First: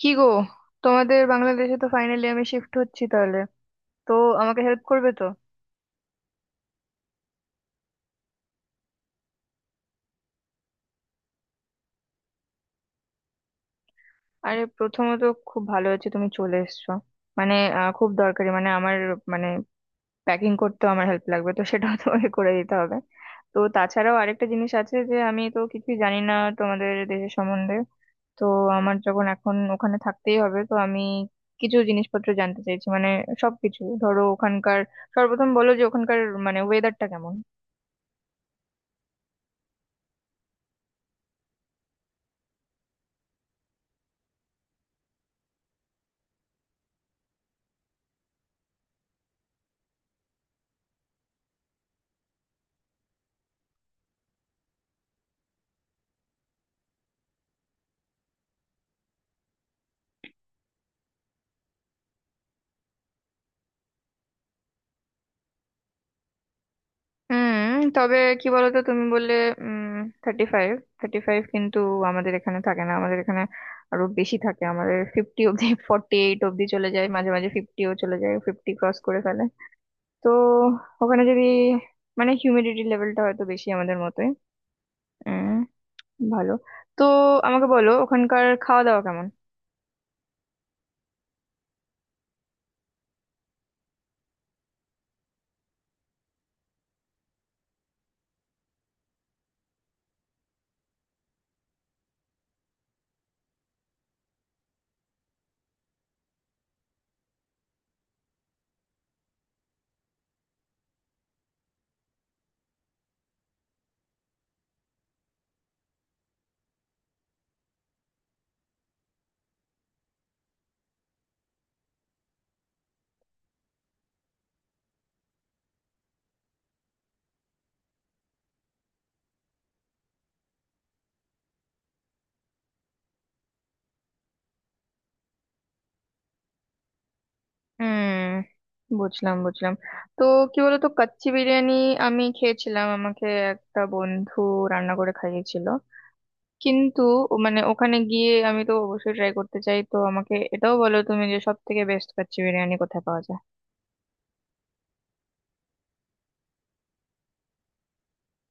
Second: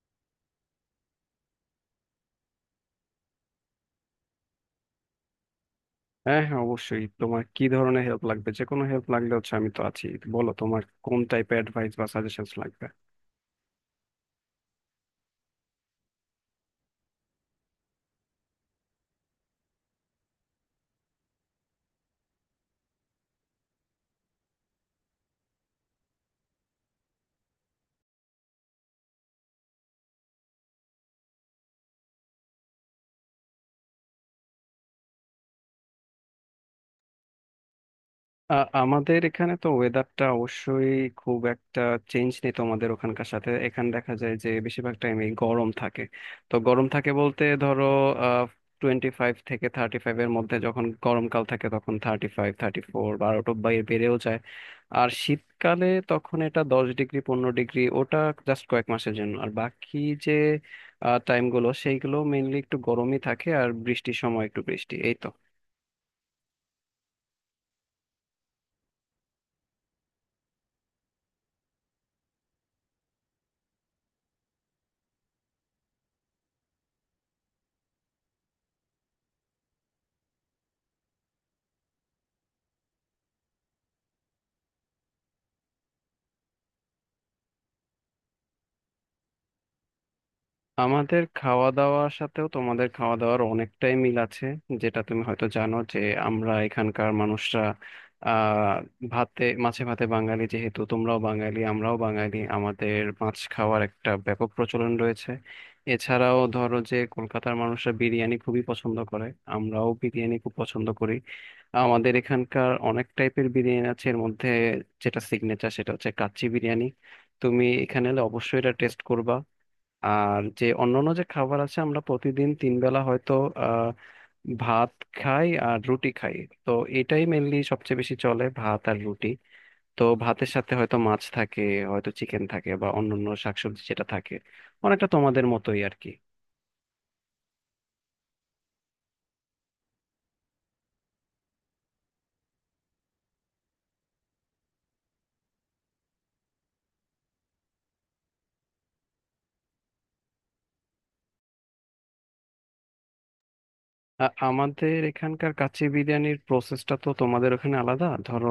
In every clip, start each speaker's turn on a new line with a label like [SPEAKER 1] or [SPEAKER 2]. [SPEAKER 1] কি গো, তোমাদের বাংলাদেশে তো ফাইনালি আমি শিফট হচ্ছি তাহলে। তো আমাকে হেল্প করবে তো?
[SPEAKER 2] হ্যাঁ, হ্যাঁ, অবশ্যই, তোমার কি ধরনের হেল্প লাগবে? যে কোনো হেল্প লাগলে হচ্ছে আমি তো আছি। বলো, তোমার কোন টাইপের অ্যাডভাইস বা সাজেশন লাগবে।
[SPEAKER 1] আরে প্রথমত খুব ভালো হচ্ছে তুমি চলে এসছো। মানে খুব দরকারি মানে আমার, মানে প্যাকিং করতে আমার হেল্প লাগবে, তো সেটাও তোমাকে করে দিতে হবে। তো তাছাড়াও আরেকটা জিনিস আছে যে আমি তো কিছুই জানি না তোমাদের দেশের সম্বন্ধে। তো আমার যখন এখন ওখানে থাকতেই হবে, তো আমি কিছু জিনিসপত্র জানতে চাইছি মানে সবকিছু, ধরো ওখানকার। সর্বপ্রথম বলো যে ওখানকার মানে ওয়েদারটা কেমন?
[SPEAKER 2] আ, আমাদের এখানে তো ওয়েদারটা অবশ্যই খুব একটা চেঞ্জ নেই তোমাদের ওখানকার সাথে। এখানে দেখা যায় যে বেশিরভাগ টাইমে গরম থাকে। তো গরম থাকে বলতে ধরো 25 থেকে 35 এর মধ্যে, যখন গরমকাল থাকে তখন 35 34 12টা বাইরে বেড়েও যায়। আর শীতকালে তখন এটা 10 ডিগ্রি 15 ডিগ্রি, ওটা জাস্ট কয়েক মাসের জন্য। আর বাকি যে টাইমগুলো সেইগুলো মেইনলি একটু গরমই থাকে, আর বৃষ্টির সময় একটু বৃষ্টি, এই তো।
[SPEAKER 1] হুম। তবে কি বলতো, তুমি বললে উম 35, 35 কিন্তু আমাদের এখানে থাকে না। আমাদের এখানে আরো বেশি থাকে, আমাদের 50 অব্দি, 48 অব্দি চলে যায়, মাঝে মাঝে 50-ও চলে যায়, 50 ক্রস করে ফেলে। তো ওখানে যদি মানে হিউমিডিটি লেভেলটা হয়তো বেশি আমাদের মতোই। উম ভালো। তো আমাকে বলো ওখানকার খাওয়া দাওয়া কেমন?
[SPEAKER 2] আমাদের খাওয়া দাওয়ার সাথেও তোমাদের খাওয়া দাওয়ার অনেকটাই মিল আছে। যেটা তুমি হয়তো জানো, যে আমরা এখানকার মানুষরা আহ ভাতে মাছে, ভাতে বাঙালি। যেহেতু তোমরাও বাঙালি আমরাও বাঙালি, আমাদের মাছ খাওয়ার একটা ব্যাপক প্রচলন রয়েছে। এছাড়াও ধরো যে কলকাতার মানুষরা বিরিয়ানি খুবই পছন্দ করে, আমরাও বিরিয়ানি খুব পছন্দ করি। আমাদের এখানকার অনেক টাইপের বিরিয়ানি আছে, এর মধ্যে যেটা সিগনেচার সেটা হচ্ছে কাচ্চি বিরিয়ানি। তুমি এখানে এলে অবশ্যই এটা টেস্ট করবা। আর যে অন্যান্য যে খাবার আছে, আমরা প্রতিদিন 3 বেলা হয়তো আহ ভাত খাই আর রুটি খাই। তো এটাই মেনলি সবচেয়ে বেশি চলে, ভাত আর রুটি। তো ভাতের সাথে হয়তো মাছ থাকে, হয়তো চিকেন থাকে, বা অন্যান্য শাকসবজি যেটা থাকে, অনেকটা তোমাদের মতোই আর কি।
[SPEAKER 1] হুম, বুঝলাম বুঝলাম। তো কি বলতো, কাচ্চি বিরিয়ানি আমি খেয়েছিলাম, আমাকে একটা বন্ধু রান্না করে খাইয়েছিল। কিন্তু মানে ওখানে গিয়ে আমি তো অবশ্যই ট্রাই করতে চাই, তো আমাকে এটাও বলো তুমি যে সব থেকে বেস্ট কাচ্চি বিরিয়ানি কোথায় পাওয়া যায়।
[SPEAKER 2] আমাদের এখানকার কাচ্চি বিরিয়ানির প্রসেসটা তো তোমাদের ওখানে আলাদা ধরো।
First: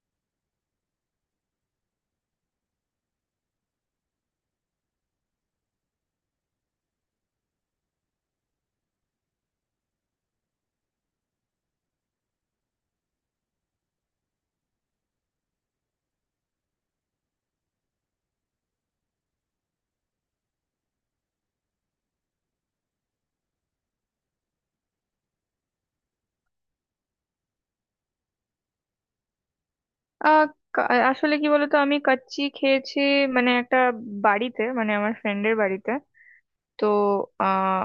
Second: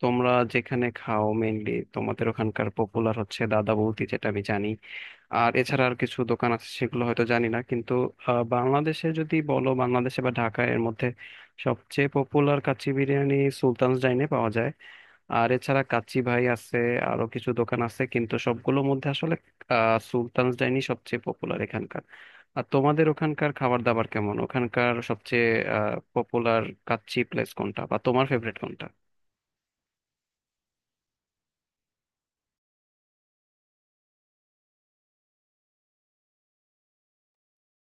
[SPEAKER 2] তোমরা যেখানে খাও মেনলি, তোমাদের ওখানকার পপুলার হচ্ছে দাদা বৌদি, যেটা আমি জানি। আর এছাড়া আর কিছু দোকান আছে সেগুলো হয়তো জানি না, কিন্তু বাংলাদেশে যদি বলো, বাংলাদেশে বা ঢাকায় এর মধ্যে সবচেয়ে পপুলার কাচ্চি বিরিয়ানি সুলতান'স ডাইনে পাওয়া যায়। আর এছাড়া কাচ্চি ভাই আছে, আরো কিছু দোকান আছে, কিন্তু সবগুলোর মধ্যে আসলে সুলতান'স ডাইনি সবচেয়ে পপুলার এখানকার। আর তোমাদের ওখানকার খাবার দাবার কেমন? ওখানকার সবচেয়ে পপুলার কাচ্চি প্লেস কোনটা, বা তোমার ফেভারিট কোনটা?
[SPEAKER 1] আহ কা- আসলে কি বলতো, আমি কাচ্চি খেয়েছি মানে একটা বাড়িতে, মানে আমার ফ্রেন্ডের বাড়িতে। তো আহ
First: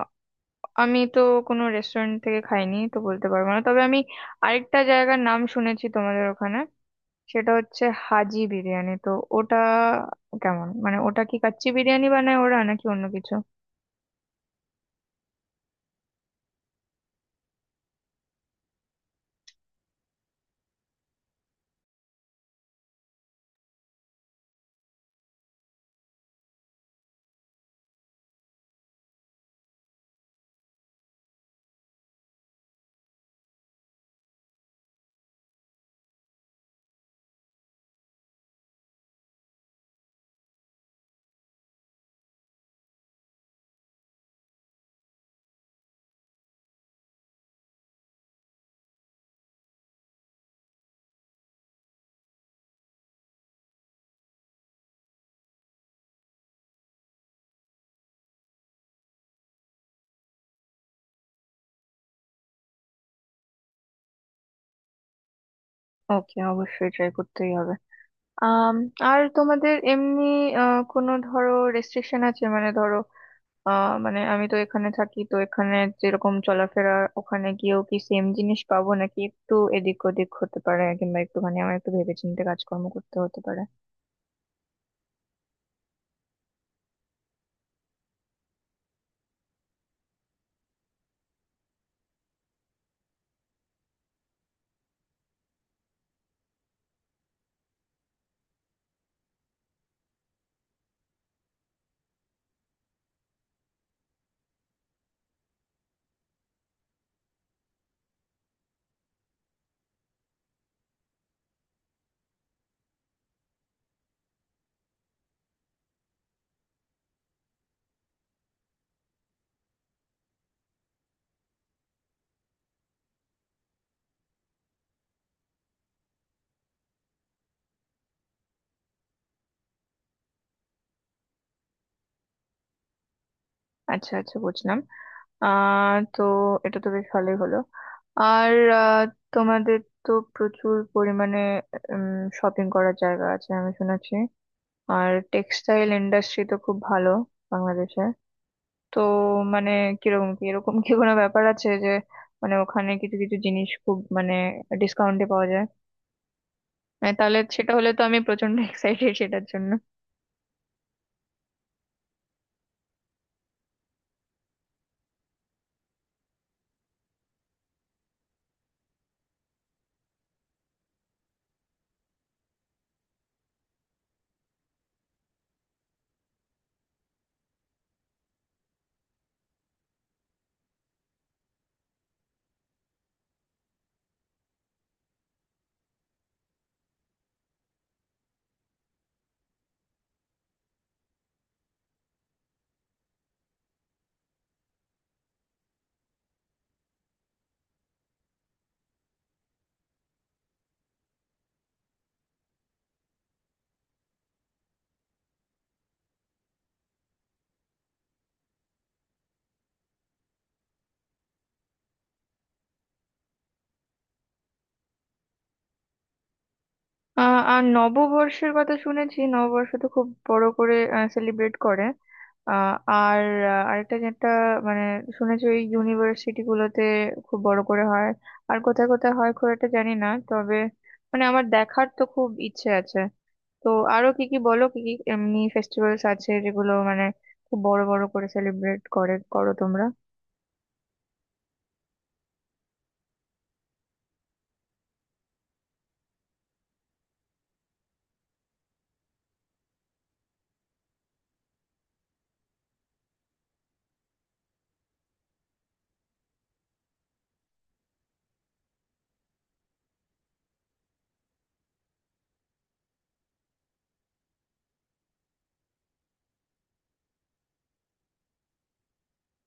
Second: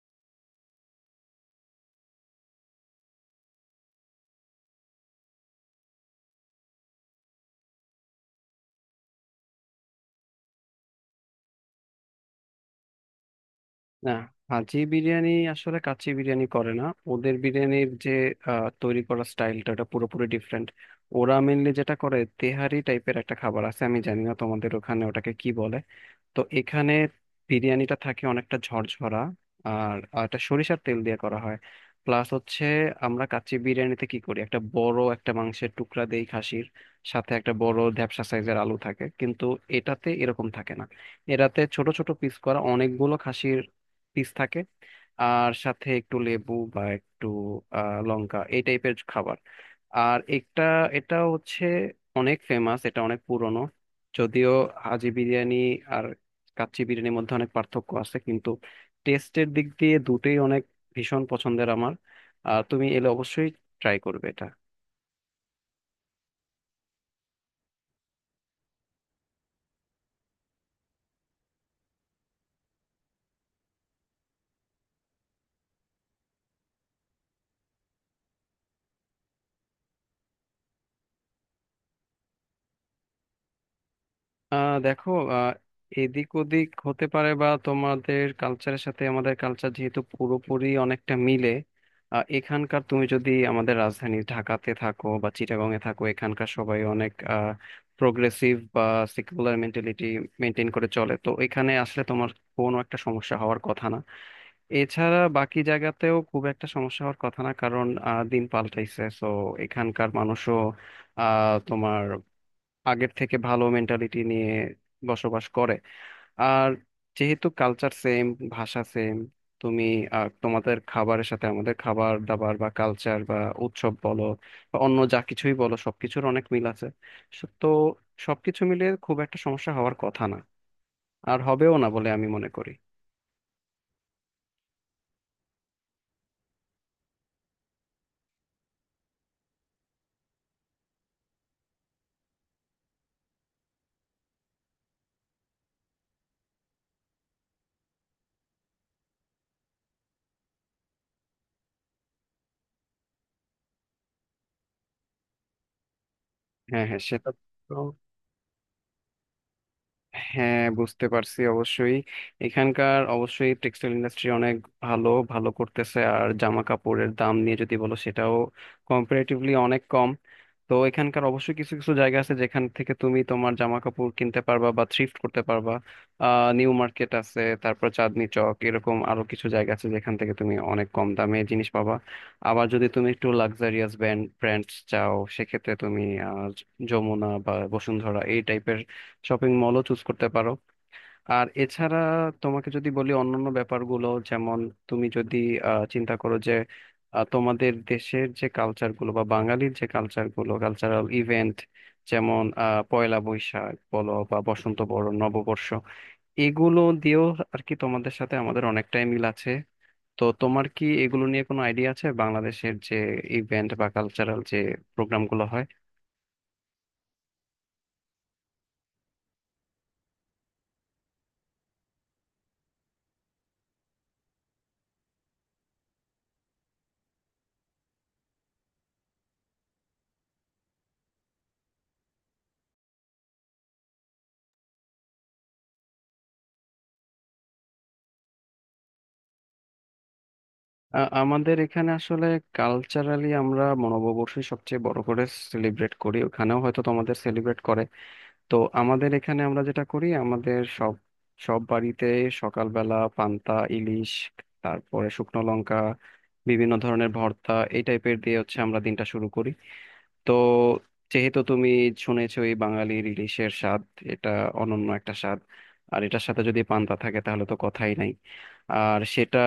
[SPEAKER 1] আমি তো কোনো রেস্টুরেন্ট থেকে খাইনি, তো বলতে পারবো না। তবে আমি আরেকটা জায়গার নাম শুনেছি তোমাদের ওখানে, সেটা হচ্ছে হাজি বিরিয়ানি। তো ওটা কেমন? মানে ওটা কি কাচ্চি বিরিয়ানি বানায় ওরা নাকি অন্য কিছু?
[SPEAKER 2] না, হাজি বিরিয়ানি আসলে কাচ্চি বিরিয়ানি করে না। ওদের বিরিয়ানির যে তৈরি করার স্টাইলটা, ওটা পুরোপুরি ডিফারেন্ট। ওরা মেনলি যেটা করে তেহারি টাইপের একটা খাবার আছে, আমি জানি না তোমাদের ওখানে ওটাকে কি বলে। তো এখানে বিরিয়ানিটা থাকে অনেকটা ঝরঝরা, আর আর এটা সরিষার তেল দিয়ে করা হয়। প্লাস হচ্ছে আমরা কাচ্চি বিরিয়ানিতে কি করি, একটা বড় একটা মাংসের টুকরা দেই খাসির, সাথে একটা বড় ধ্যাপসা সাইজের আলু থাকে। কিন্তু এটাতে এরকম থাকে না, এটাতে ছোট ছোট পিস করা অনেকগুলো খাসির পিস থাকে। আর সাথে একটু লেবু বা একটু লঙ্কা, এই টাইপের খাবার। আর একটা, এটা হচ্ছে অনেক ফেমাস, এটা অনেক পুরনো যদিও, হাজি বিরিয়ানি আর কাচ্চি বিরিয়ানির মধ্যে অনেক পার্থক্য আছে, কিন্তু টেস্টের দিক দিয়ে দুটোই অনেক ভীষণ পছন্দের আমার। তুমি এলে অবশ্যই ট্রাই করবে এটা।
[SPEAKER 1] ওকে, অবশ্যই ট্রাই করতেই হবে। আম, আর তোমাদের এমনি কোনো ধরো রেস্ট্রিকশন আছে? মানে ধরো মানে আমি তো এখানে থাকি, তো এখানে যেরকম চলাফেরা, ওখানে গিয়েও কি সেম জিনিস পাবো, নাকি একটু এদিক ওদিক হতে পারে, কিংবা একটুখানি আমার একটু ভেবেচিন্তে কাজকর্ম করতে হতে পারে?
[SPEAKER 2] দেখো, আহ এদিক ওদিক হতে পারে, বা তোমাদের কালচারের সাথে আমাদের কালচার যেহেতু পুরোপুরি অনেকটা মিলে। এখানকার, তুমি যদি আমাদের রাজধানী ঢাকাতে থাকো বা চিটাগং এ থাকো, এখানকার সবাই অনেক প্রোগ্রেসিভ বা সেকুলার মেন্টালিটি মেনটেন করে চলে। তো এখানে আসলে তোমার কোনো একটা সমস্যা হওয়ার কথা না। এছাড়া বাকি জায়গাতেও খুব একটা সমস্যা হওয়ার কথা না, কারণ দিন পাল্টাইছে, সো এখানকার মানুষও তোমার আগের থেকে ভালো মেন্টালিটি নিয়ে বসবাস করে। আর যেহেতু কালচার সেম, ভাষা সেম, তুমি তোমাদের খাবারের সাথে আমাদের খাবার দাবার বা কালচার বা উৎসব বলো বা অন্য যা কিছুই বলো, সবকিছুর অনেক মিল আছে। সো তো সবকিছু মিলে খুব একটা সমস্যা হওয়ার কথা না, আর হবেও না বলে আমি মনে করি।
[SPEAKER 1] আচ্ছা আচ্ছা, বুঝলাম। তো এটা তো বেশ ভালোই হলো। আর আহ, তোমাদের তো প্রচুর পরিমাণে শপিং করার জায়গা আছে আমি শুনেছি, আর টেক্সটাইল ইন্ডাস্ট্রি তো খুব ভালো বাংলাদেশে। তো মানে কিরকম কি, এরকম কি কোনো ব্যাপার আছে যে মানে ওখানে কিছু কিছু জিনিস খুব মানে ডিসকাউন্টে পাওয়া যায়?
[SPEAKER 2] হ্যাঁ, হ্যাঁ,
[SPEAKER 1] মানে
[SPEAKER 2] সেটা
[SPEAKER 1] তাহলে সেটা
[SPEAKER 2] তো।
[SPEAKER 1] হলে তো আমি প্রচন্ড এক্সাইটেড সেটার জন্য।
[SPEAKER 2] হ্যাঁ, বুঝতে পারছি অবশ্যই। এখানকার অবশ্যই টেক্সটাইল ইন্ডাস্ট্রি অনেক ভালো ভালো করতেছে। আর জামা কাপড়ের দাম নিয়ে যদি বলো, সেটাও কম্পারেটিভলি অনেক কম। তো এখানকার অবশ্যই কিছু কিছু জায়গা আছে যেখান থেকে তুমি তোমার জামা কাপড় কিনতে পারবা বা থ্রিফ্ট করতে পারবা। নিউ মার্কেট আছে, তারপর চাঁদনি চক, এরকম আরো কিছু জায়গা আছে যেখান থেকে তুমি অনেক কম দামে জিনিস পাবা। আবার যদি তুমি একটু লাক্সারিয়াস ব্র্যান্ড ব্র্যান্ড চাও, সেক্ষেত্রে তুমি আহ, যমুনা বা বসুন্ধরা এই টাইপের শপিং মলও চুজ করতে পারো। আর এছাড়া তোমাকে যদি বলি অন্যান্য ব্যাপারগুলো, যেমন তুমি যদি চিন্তা করো যে তোমাদের দেশের যে কালচারগুলো বা বাঙালির যে কালচারগুলো, কালচারাল ইভেন্ট যেমন পয়লা বৈশাখ বলো বা বসন্ত বরণ নববর্ষ, এগুলো দিয়েও আর কি তোমাদের সাথে আমাদের অনেকটাই মিল আছে। তো তোমার কি এগুলো নিয়ে কোনো আইডিয়া আছে, বাংলাদেশের যে ইভেন্ট বা কালচারাল যে প্রোগ্রামগুলো হয়?
[SPEAKER 1] আর নববর্ষের কথা শুনেছি, নববর্ষ তো খুব বড় করে সেলিব্রেট করে। আহ আর আরেকটা যেটা মানে শুনেছি, ওই ইউনিভার্সিটি গুলোতে খুব বড় করে হয়। আর কোথায় কোথায় হয় খুব একটা জানি না, তবে মানে আমার দেখার তো খুব ইচ্ছে আছে। তো আরো কি কি বলো, কি কি এমনি ফেস্টিভ্যালস আছে যেগুলো মানে খুব বড় বড় করে সেলিব্রেট করে করো তোমরা?
[SPEAKER 2] আমাদের এখানে আসলে কালচারালি আমরা নববর্ষই সবচেয়ে বড় করে সেলিব্রেট করি, ওখানেও হয়তো তোমাদের সেলিব্রেট করে। তো আমাদের এখানে আমরা যেটা করি, আমাদের সব সব বাড়িতে সকালবেলা পান্তা ইলিশ, তারপরে শুকনো লঙ্কা, বিভিন্ন ধরনের ভর্তা, এই টাইপের দিয়ে হচ্ছে আমরা দিনটা শুরু করি। তো যেহেতু তুমি শুনেছই, বাঙালি ইলিশের স্বাদ, এটা অনন্য একটা স্বাদ। আর এটার সাথে যদি পান্তা থাকে তাহলে তো কথাই নাই। আর সেটা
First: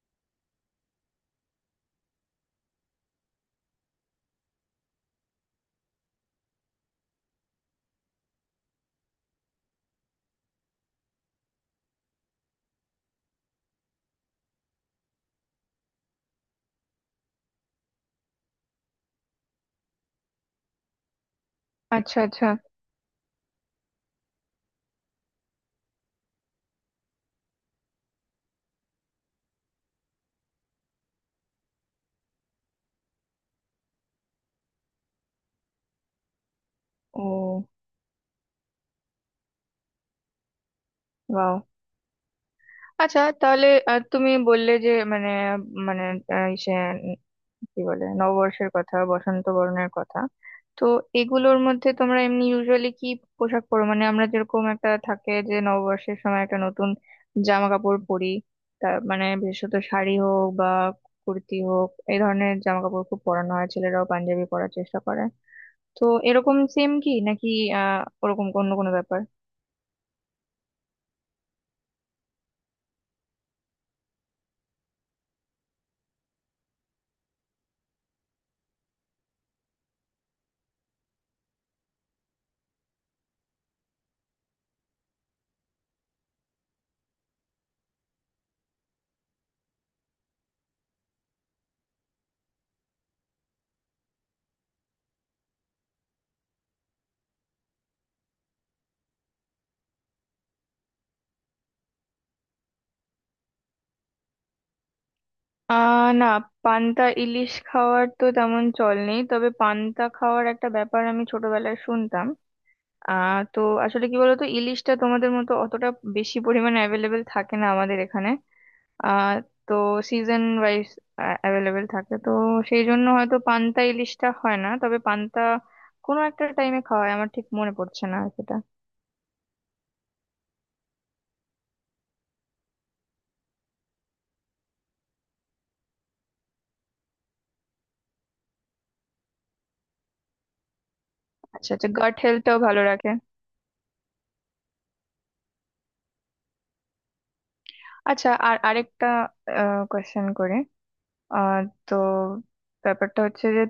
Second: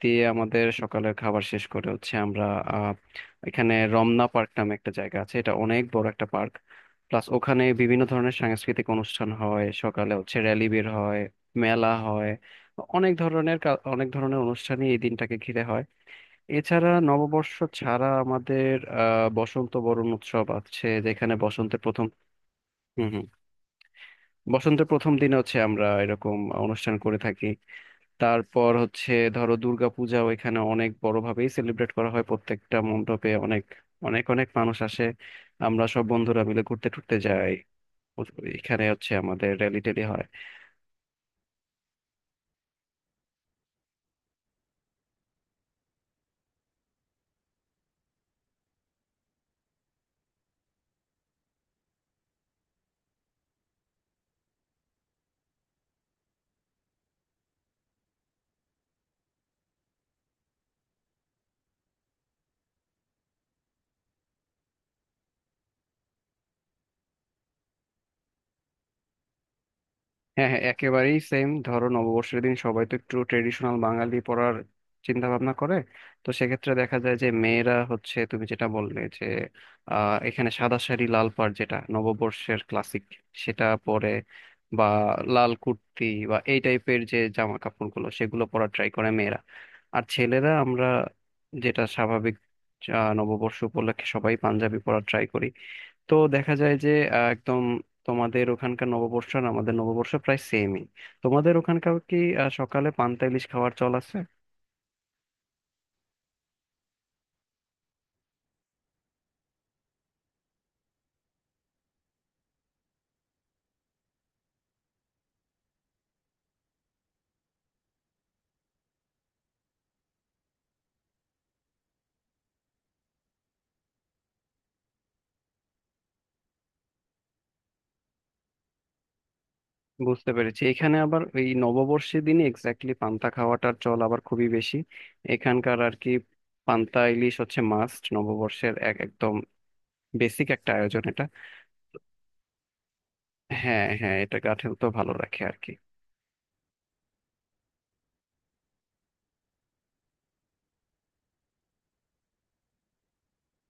[SPEAKER 2] দিয়ে আমাদের সকালের খাবার শেষ করে হচ্ছে আমরা আহ, এখানে রমনা পার্ক নামে একটা জায়গা আছে, এটা অনেক বড় একটা পার্ক। প্লাস ওখানে বিভিন্ন ধরনের সাংস্কৃতিক অনুষ্ঠান হয়, সকালে হচ্ছে র্যালি বের হয়, মেলা হয়, অনেক ধরনের অনেক ধরনের অনুষ্ঠানই এই দিনটাকে ঘিরে হয়। এছাড়া নববর্ষ ছাড়া আমাদের বসন্ত বরণ উৎসব আছে, যেখানে বসন্তের প্রথম।
[SPEAKER 1] আচ্ছা আচ্ছা।
[SPEAKER 2] হুম, হুম। বসন্তের প্রথম দিনে হচ্ছে আমরা এরকম অনুষ্ঠান করে থাকি। তারপর হচ্ছে ধরো দুর্গাপূজাও এখানে অনেক বড়ভাবেই সেলিব্রেট করা হয়, প্রত্যেকটা মণ্ডপে অনেক অনেক অনেক মানুষ আসে। আমরা সব বন্ধুরা মিলে ঘুরতে টুরতে যাই,
[SPEAKER 1] ও।
[SPEAKER 2] এখানে হচ্ছে আমাদের র্যালি ট্যালি হয়।
[SPEAKER 1] বাহ। আচ্ছা তাহলে তুমি বললে যে মানে, মানে আহ, সে কি বলে, নববর্ষের কথা, বসন্ত বরণের কথা। তো এগুলোর মধ্যে তোমরা এমনি ইউজুয়ালি কি পোশাক পরো? মানে আমরা যেরকম একটা থাকে যে নববর্ষের সময় একটা নতুন জামা কাপড় পরি, তা মানে বিশেষত শাড়ি হোক বা কুর্তি হোক এই ধরনের জামা কাপড় খুব পরানো হয়, ছেলেরাও পাঞ্জাবি পরার চেষ্টা করে। তো এরকম সেম কি নাকি ওরকম অন্য কোনো ব্যাপার?
[SPEAKER 2] হ্যাঁ, হ্যাঁ, একেবারেই সেম। ধরো নববর্ষের দিন সবাই তো একটু ট্রেডিশনাল বাঙালি পড়ার চিন্তা ভাবনা করে। তো সেক্ষেত্রে দেখা যায় যে মেয়েরা হচ্ছে, তুমি যেটা বললে, যে এখানে সাদা শাড়ি লাল পাড়, যেটা নববর্ষের ক্লাসিক, সেটা পরে, বা লাল কুর্তি বা এই টাইপের যে জামা কাপড়গুলো সেগুলো পরা ট্রাই করে মেয়েরা। আর ছেলেরা আমরা যেটা স্বাভাবিক, নববর্ষ উপলক্ষে সবাই পাঞ্জাবি পরা ট্রাই করি। তো দেখা যায় যে একদম তোমাদের ওখানকার নববর্ষ আর আমাদের নববর্ষ প্রায় সেমই। তোমাদের ওখানকার কি সকালে পান্তা ইলিশ খাওয়ার চল আছে?
[SPEAKER 1] আহ না, পান্তা ইলিশ খাওয়ার তো তেমন চল নেই, তবে পান্তা খাওয়ার একটা ব্যাপার আমি ছোটবেলায় শুনতাম। তো আসলে কি বলতো, ইলিশটা তোমাদের মতো অতটা বেশি পরিমাণে অ্যাভেলেবেল থাকে না আমাদের এখানে। আহ তো সিজন ওয়াইজ অ্যাভেলেবেল থাকে, তো সেই জন্য হয়তো পান্তা ইলিশটা হয় না। তবে পান্তা কোনো একটা টাইমে খাওয়া হয়, আমার ঠিক মনে পড়ছে না সেটা।
[SPEAKER 2] বুঝতে পেরেছি, এখানে আবার ওই নববর্ষের দিন এক্স্যাক্টলি পান্তা খাওয়াটার চল আবার খুবই বেশি এখানকার আর কি। পান্তা ইলিশ হচ্ছে মাস্ট নববর্ষের, এক একদম বেসিক একটা আয়োজন এটা।
[SPEAKER 1] আচ্ছা আচ্ছা, গাট হেলথটাও ভালো রাখে।
[SPEAKER 2] হ্যাঁ, হ্যাঁ, এটা গা তো ভালো রাখে আর কি।
[SPEAKER 1] আচ্ছা, আর আরেকটা কোয়েশ্চেন করে আহ তো, ব্যাপারটা হচ্ছে যে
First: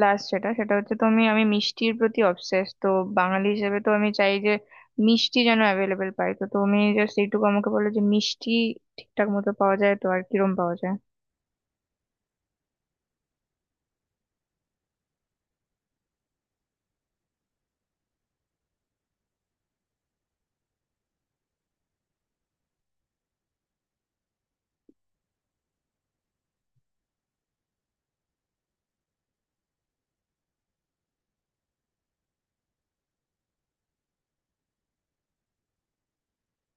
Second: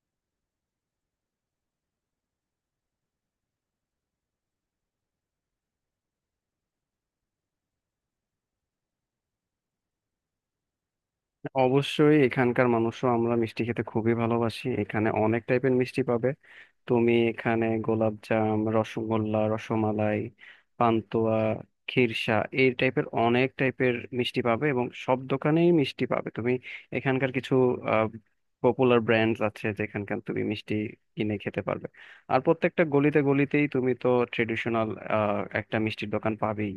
[SPEAKER 1] লাস্ট যেটা সেটা হচ্ছে, তো আমি আমি মিষ্টির প্রতি অবসেস তো। বাঙালি হিসেবে তো আমি চাই যে মিষ্টি যেন অ্যাভেলেবেল পাই, তো তুমি জাস্ট এইটুকু আমাকে বলো যে মিষ্টি ঠিকঠাক মতো পাওয়া যায় তো, আর কিরম পাওয়া যায়?
[SPEAKER 2] অবশ্যই এখানকার মানুষও আমরা মিষ্টি খেতে খুবই ভালোবাসি, এখানে অনেক টাইপের মিষ্টি পাবে। তুমি এখানে গোলাপজাম, রসগোল্লা, রসমালাই, পান্তুয়া, ক্ষীরসা, এই টাইপের অনেক টাইপের মিষ্টি পাবে, এবং সব দোকানেই মিষ্টি পাবে তুমি। এখানকার কিছু পপুলার ব্র্যান্ডস আছে যেখানকার তুমি মিষ্টি কিনে খেতে পারবে। আর প্রত্যেকটা গলিতে গলিতেই তুমি তো ট্রেডিশনাল একটা মিষ্টির দোকান পাবেই।